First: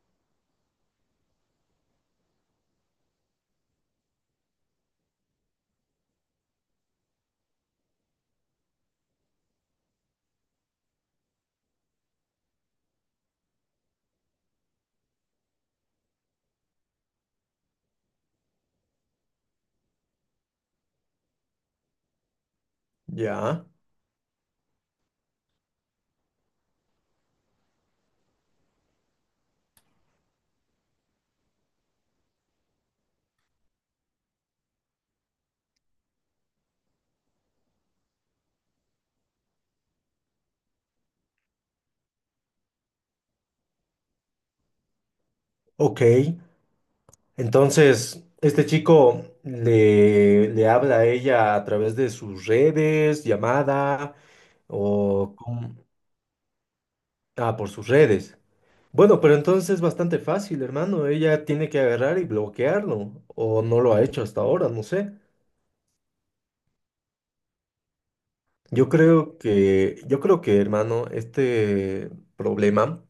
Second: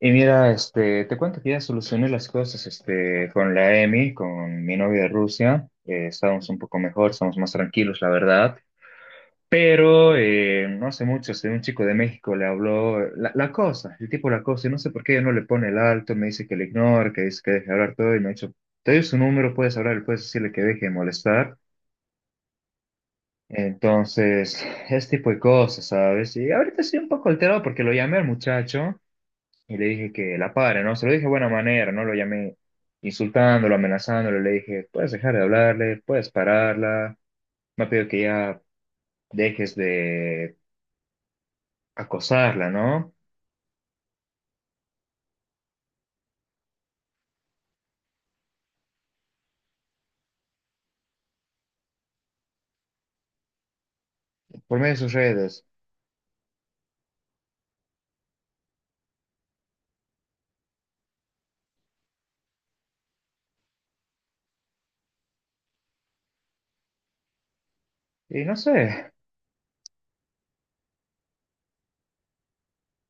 Y mira, te cuento que ya solucioné las cosas, con la Emi, con mi novia de Rusia. Estábamos un poco mejor, estamos más tranquilos, la verdad. Pero no hace mucho, un chico de México le habló, la cosa, el tipo la cosa, y no sé por qué ella no le pone el alto, me dice que le ignore, que dice que deje de hablar todo, y me ha dicho, te doy su número, puedes hablar, puedes decirle que deje de molestar. Ya, Entonces, ese tipo de cosas, ¿sabes? Y ahorita estoy un poco alterado porque lo llamé al muchacho y le dije que la pare, ¿no? Se lo dije de buena manera, ¿no? Lo llamé insultándolo, amenazándolo, le dije, puedes dejar de hablarle, puedes pararla, me ha pedido que ya dejes de acosarla, ¿no? ok. Entonces, este chico le, le habla a ella a través de sus redes, llamada Por medio de sus o... redes. cómo... Ah, por sus redes. Bueno, pero entonces es bastante fácil, hermano. Ella tiene que agarrar y bloquearlo. O no lo ha hecho hasta ahora, no sé. Y no Yo sé, creo que, yo creo que, hermano, este problema,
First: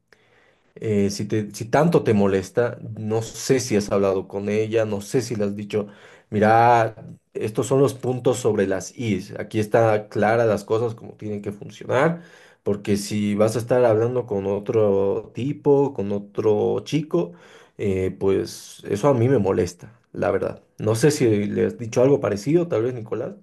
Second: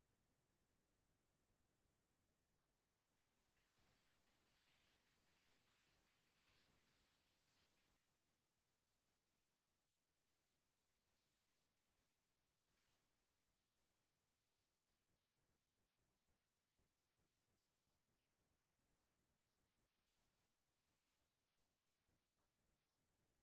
Si tanto te molesta, no sé si has hablado con ella, no sé si le has dicho, mira, estos son los puntos sobre las is, aquí está clara las cosas como tienen que funcionar, porque si vas a estar hablando con otro tipo, con otro chico, pues eso a mí me molesta, la verdad. No sé si le has dicho algo parecido, tal vez, Nicolás.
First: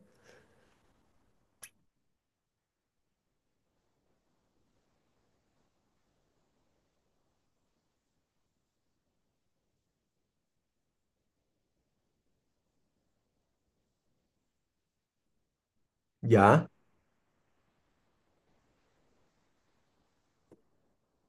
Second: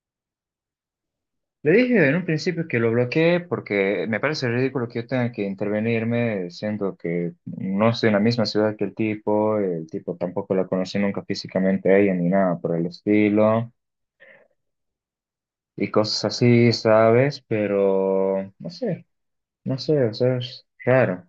le dije en un principio que lo bloqueé porque me parece ridículo que yo tenga que intervenirme, siendo que no estoy en la misma ciudad que el tipo tampoco la conocí nunca físicamente a ella ni nada por el estilo y cosas Ya. así, ¿sabes? Pero no sé. No sé, o sea, es raro.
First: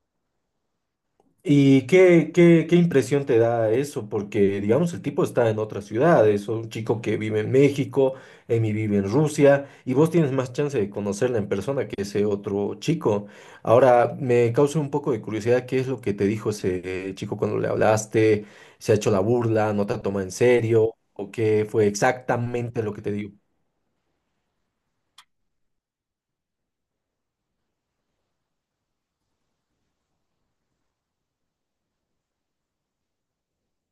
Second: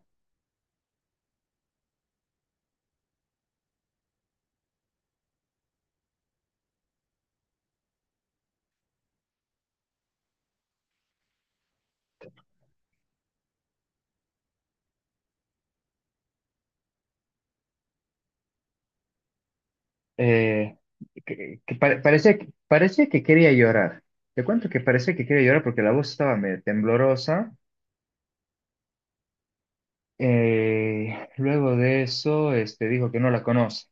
¿Y qué, qué impresión te da eso? Porque, digamos, el tipo está en otras ciudades, o un chico que vive en México, Emi vive en Rusia, y vos tienes más chance de conocerla en persona que ese otro chico. Ahora, me causa un poco de curiosidad, ¿qué es lo que te dijo ese chico cuando le hablaste? ¿Se ha hecho la burla? ¿No te toma en Eh, serio? ¿O qué fue Parecía, exactamente lo que parecía te que dijo? quería llorar. Te cuento que parecía que quería llorar porque la voz estaba medio temblorosa. Luego de eso, dijo que no la conoce.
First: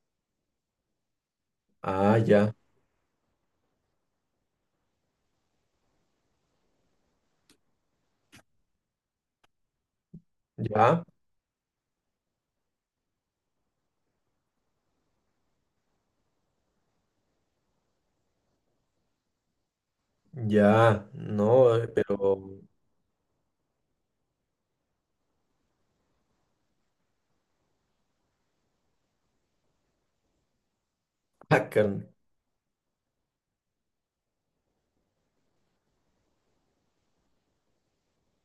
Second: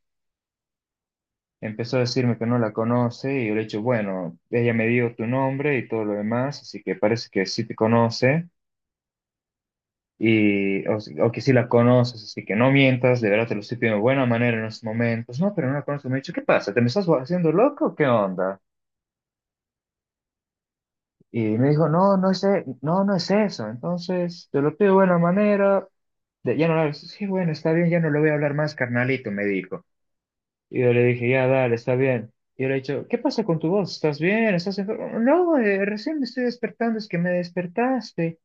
Empezó a Ah, decirme que ya, no la conoce y yo le he dicho, bueno, ella me dio tu nombre y todo lo demás, así que parece que sí te conoce y, o, ya, si- o que sí la conoces, así que no mientas, de verdad te lo estoy pidiendo de buena manera en estos momentos. No, pero no la conozco. Me ha dicho, ¿qué pasa? ¿Te me estás haciendo loco? ¿Qué onda? ya, Y me no, dijo, no, pero... no es, no, no es eso. Entonces, te lo pido de buena manera. De- ya no, lo- Sí, bueno, está bien, ya no lo voy a hablar más, carnalito, me dijo. Y yo le dije, ya, Ah, dale, está carne. bien. Y yo le he dicho, ¿qué pasa con tu voz? ¿Estás bien? ¿Estás enfermo? No, recién me estoy despertando, es que me despertaste.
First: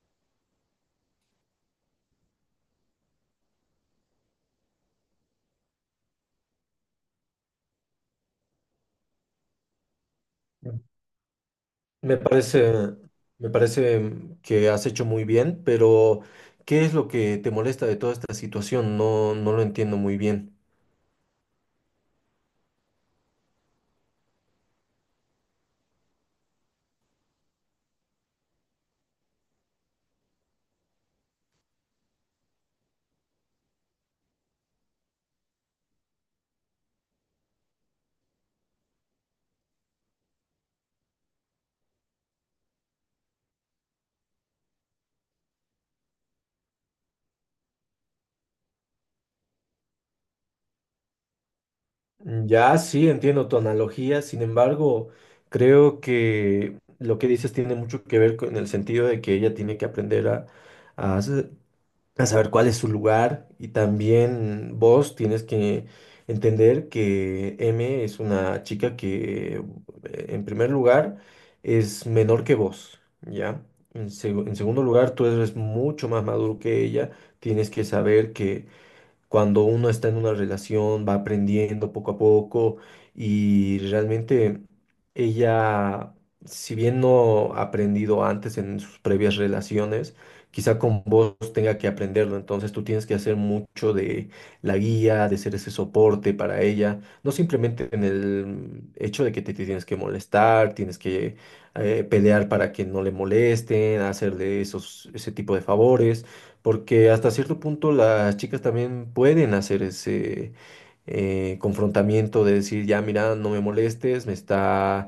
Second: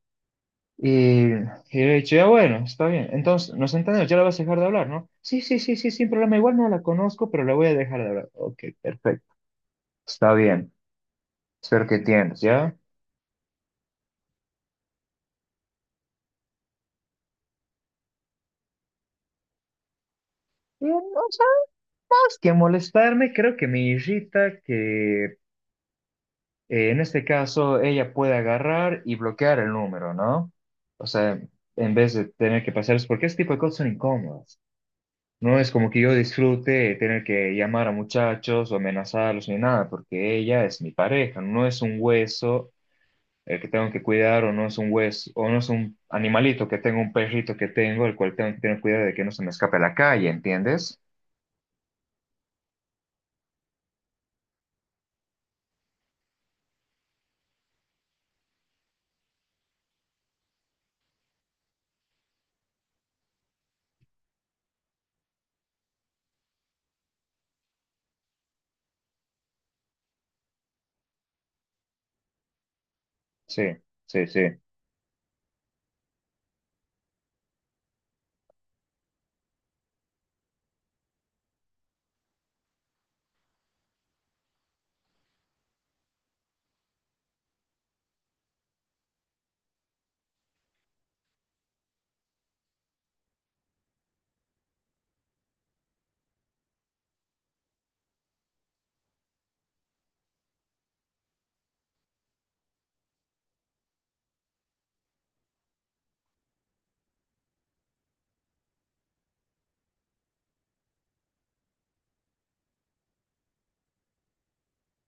Y, yo le he dicho, ya, bueno, está bien. Entonces, nos entendemos, ya la vas a dejar de hablar, ¿no? Sí, sí, sí, sí, sin problema. Igual no la conozco, pero la voy a dejar de hablar. Ok, perfecto. Está bien. Espero que Me entiendas, parece, ¿ya? me parece que has hecho muy bien, pero ¿qué es lo que te molesta de toda esta situación? No, no lo entiendo muy bien. Y no más que molestarme, creo que me irrita que en este caso ella puede agarrar y bloquear el número, ¿no? O sea, en vez de tener que pasar, es porque este tipo de cosas son incómodas. No es como que yo disfrute tener que llamar a muchachos o amenazarlos ni nada, porque ella es mi pareja, no es un hueso el que tengo que cuidar o no es un hueso o no es un animalito que tengo, un perrito que tengo, el cual tengo que tener cuidado de que no se me escape a la calle, ¿entiendes? Mm, ya sí, entiendo tu analogía, sin embargo, creo que lo que dices tiene mucho que ver con el sentido de que ella tiene que aprender a, a hacer- a saber cuál es su lugar, y también vos tienes que entender que M es una chica que en primer lugar es menor que vos, Sí, ¿ya? En, sí, en sí, segundo lugar, tú eres mucho más maduro que ella, tienes que saber que cuando uno está en una relación, va aprendiendo poco a poco, y realmente ella, si bien no ha aprendido antes en sus previas relaciones, quizá con vos tenga que aprenderlo. Entonces tú tienes que hacer mucho de la guía, de ser ese soporte para ella, no simplemente en el hecho de que te tienes que molestar, tienes que pelear para que no le molesten, hacerle ese tipo de favores, porque hasta cierto punto las chicas también pueden hacer ese confrontamiento de decir, ya mira, no me molestes, me está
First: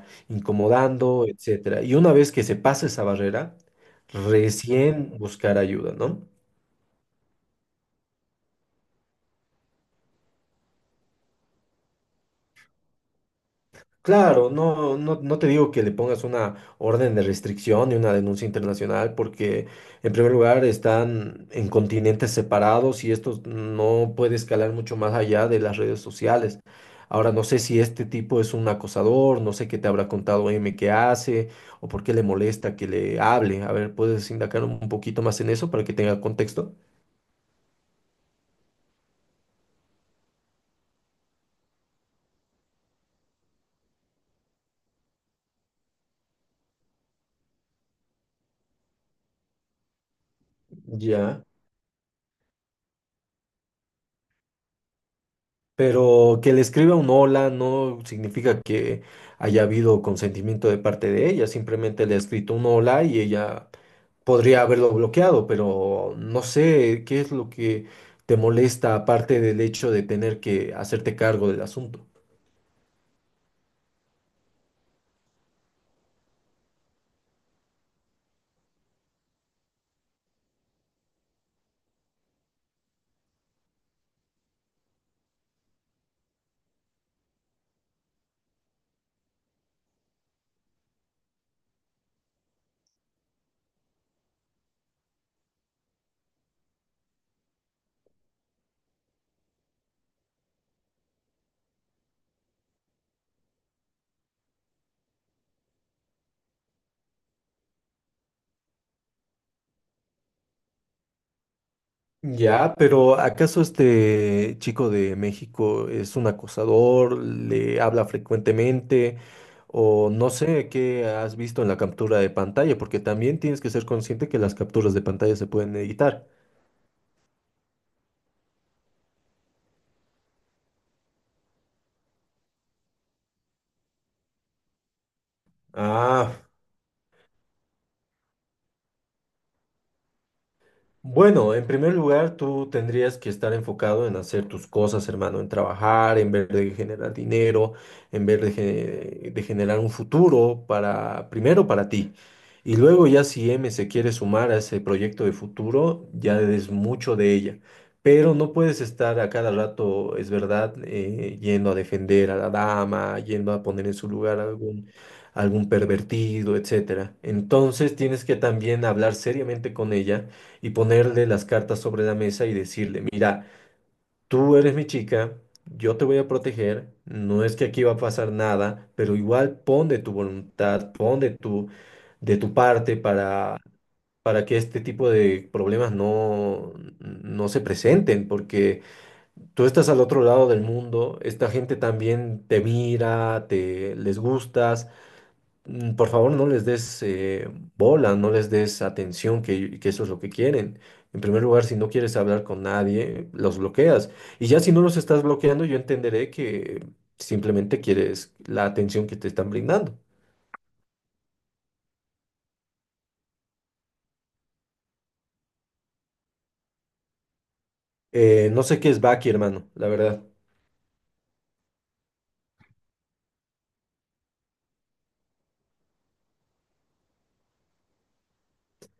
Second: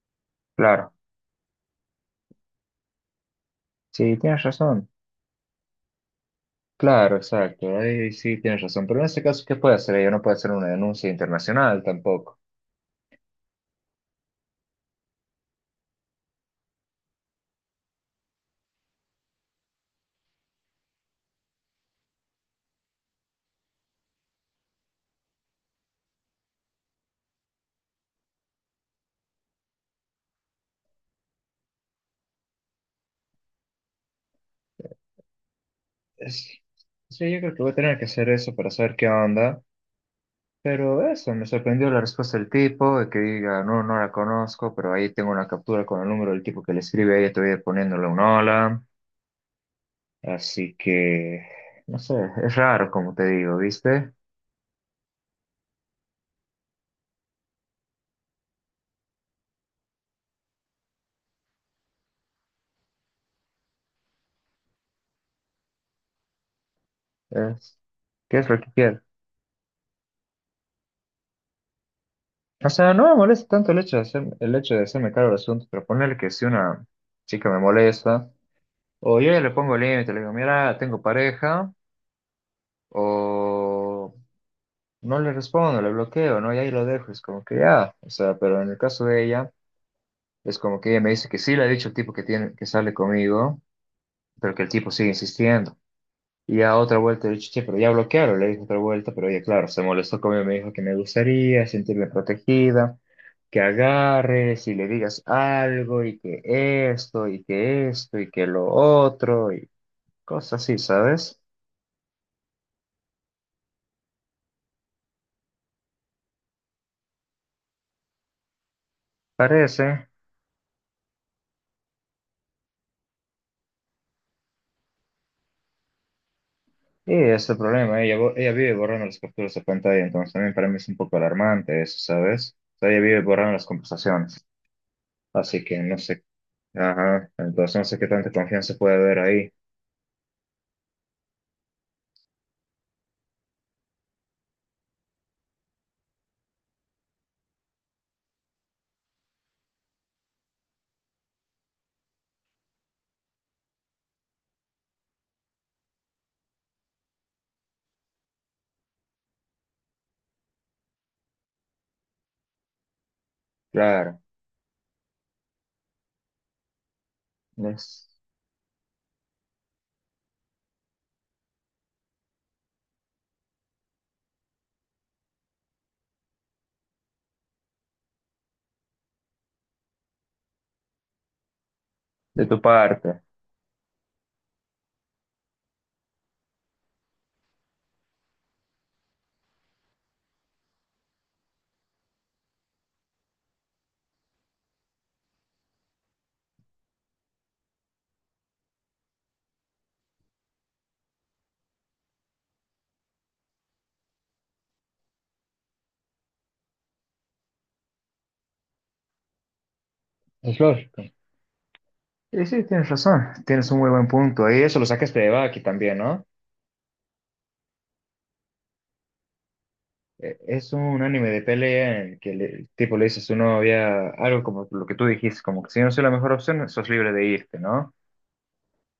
claro. incomodando, etcétera. Y una vez que se pasa esa barrera, Sí, tienes razón. recién buscar ayuda, ¿no? Claro, exacto. Ahí sí tienes razón. Pero en este caso, ¿qué puede hacer? Ella no puede hacer una denuncia internacional tampoco. Claro, no, no, no te digo que le pongas una orden de restricción y una denuncia internacional, porque en primer lugar están en continentes separados y esto no puede escalar mucho más allá de las redes sociales. Ahora no sé si este tipo es un acosador, no sé qué te habrá contado M que hace o por qué le molesta que le hable. A ver, ¿puedes indagar un poquito más en eso para que tenga Es- contexto? sí, yo creo que voy a tener que hacer eso para saber qué onda. Pero eso, me sorprendió la respuesta del tipo, de que diga, no, no la conozco, pero ahí tengo una captura con el número del tipo que le escribe, ella todavía poniéndole un hola. Así Ya. que, no sé, es raro como te digo, ¿viste? Pero que le escriba un hola no significa que haya habido consentimiento de parte de ella, simplemente le ha escrito un hola y ella podría haberlo bloqueado, pero no sé qué es lo Es, que ¿qué te es lo que molesta quiere? aparte del hecho de tener que hacerte cargo del asunto. O sea, no me molesta tanto el hecho de hacer, el hecho de hacerme cargo del asunto, pero ponerle que si una chica me molesta. O yo ya le pongo límite, le digo, mira, tengo pareja, o no le respondo, le bloqueo, ¿no? Y ahí lo dejo, es como que ya, o sea, pero en el caso de ella, es como que ella me dice que sí le ha dicho el tipo que tiene, que sale conmigo, pero que el tipo sigue insistiendo. Y ya otra vuelta le he dicho, che, pero ya bloquearon, le dije otra vuelta, pero ella, claro, se molestó conmigo, me dijo que me gustaría sentirme protegida, que agarres y le digas algo, y que esto, y que esto, y que lo otro, y cosas así, ¿sabes? Ya, pero ¿acaso este chico de México es un acosador? ¿Le habla frecuentemente? Parece. O no sé qué has visto en la captura de pantalla, porque también tienes que ser consciente que las capturas de pantalla se pueden editar. Sí, es el problema. Ella vive borrando las capturas de pantalla, entonces también para mí es un poco alarmante eso, ¿sabes? O sea, ella vive borrando las conversaciones. Así que no sé, Ah. ajá, entonces no sé qué tanta confianza puede haber ahí. Bueno, en primer lugar, tú tendrías que estar enfocado en hacer tus cosas, hermano, en trabajar, en ver de generar dinero, en ver de generar un futuro para, primero para ti. Y luego ya si M se quiere sumar a ese proyecto de futuro, ya es mucho de ella. Pero no puedes estar a cada rato, es verdad, yendo a defender a la dama, yendo a poner en su Claro, lugar a algún pervertido, etcétera. Entonces es tienes que también hablar seriamente con ella y ponerle las cartas sobre la mesa y decirle, mira, tú eres mi chica, yo te voy a proteger, no es que aquí va a pasar nada, pero igual pon de tu voluntad, pon de de de tu tu parte parte. Para que este tipo de problemas no, no se presenten, porque tú estás al otro lado del mundo, esta gente también te mira, te les gustas. Mm, por favor, no les des bola, no les des atención, que eso es lo que quieren. En primer lugar, si no quieres hablar con nadie, los bloqueas. Y ya si no los estás bloqueando, yo entenderé que simplemente quieres la atención que te están brindando. Es lógico. Y sí, tienes razón, tienes un muy buen punto. Y eso lo sacaste de Baki también, ¿no? No sé qué es Baki, hermano, la verdad. Es un anime de pelea en el que el tipo le dice a su novia algo como lo que tú dijiste, como que si no soy la mejor opción, sos libre de irte, ¿no?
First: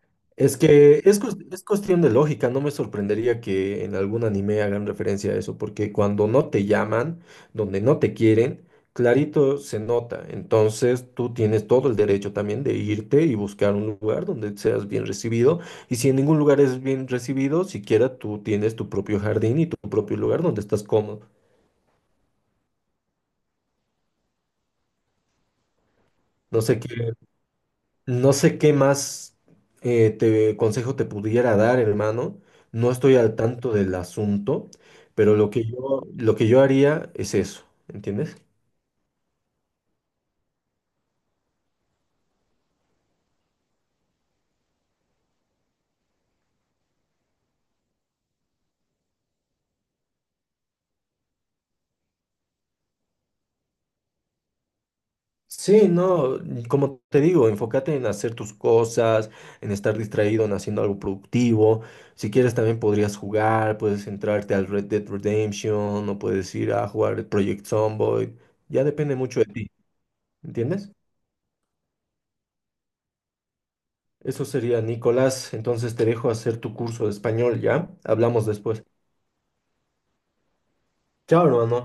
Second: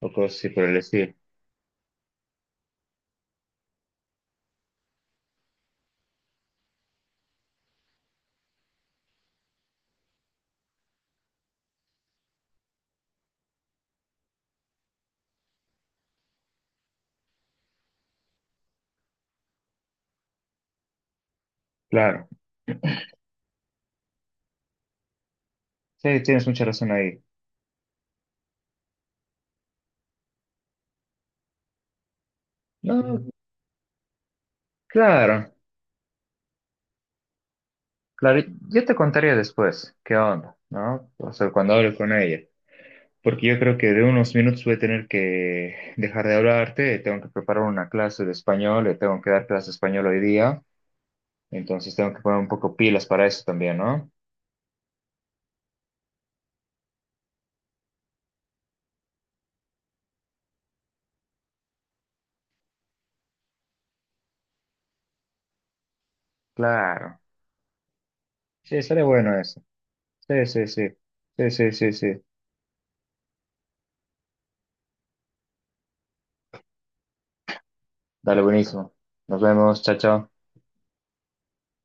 O cosas así Es por el que estilo. es, es cuestión de lógica, no me sorprendería que en algún anime hagan referencia a eso, porque cuando no te llaman, donde no te quieren, clarito se nota. Entonces tú tienes todo el derecho también de irte y buscar un lugar donde seas bien recibido. Y si en ningún lugar es bien recibido, siquiera tú tienes tu propio jardín y tu propio lugar donde estás cómodo. Claro. Sí, tienes No mucha sé razón qué ahí. No sé qué más, consejo te pudiera dar, hermano. No estoy No, al tanto del asunto, pero claro, lo que yo haría es eso, ¿entiendes? claro. Yo te contaría después qué onda, ¿no? O sea, cuando hable con ella. Porque yo creo que de unos minutos voy a tener que dejar de hablarte, tengo que preparar una clase de español, le tengo que dar clase de español hoy día, entonces tengo que poner un poco pilas para eso también, ¿no? Sí, no, como te digo, enfócate en hacer tus cosas, en estar distraído, en haciendo algo productivo. Si quieres también podrías jugar, puedes entrarte al Red Dead Redemption o puedes ir a Claro. jugar el Project Zomboid. Sí, Ya sale depende bueno mucho de eso. ti, Sí, sí, sí. ¿entiendes? Sí, sí, sí, sí. Eso sería, Nicolás. Entonces te dejo hacer tu curso de español, ¿ya? Dale, Hablamos después. buenísimo. Nos vemos, chao, chao. Chao, hermano.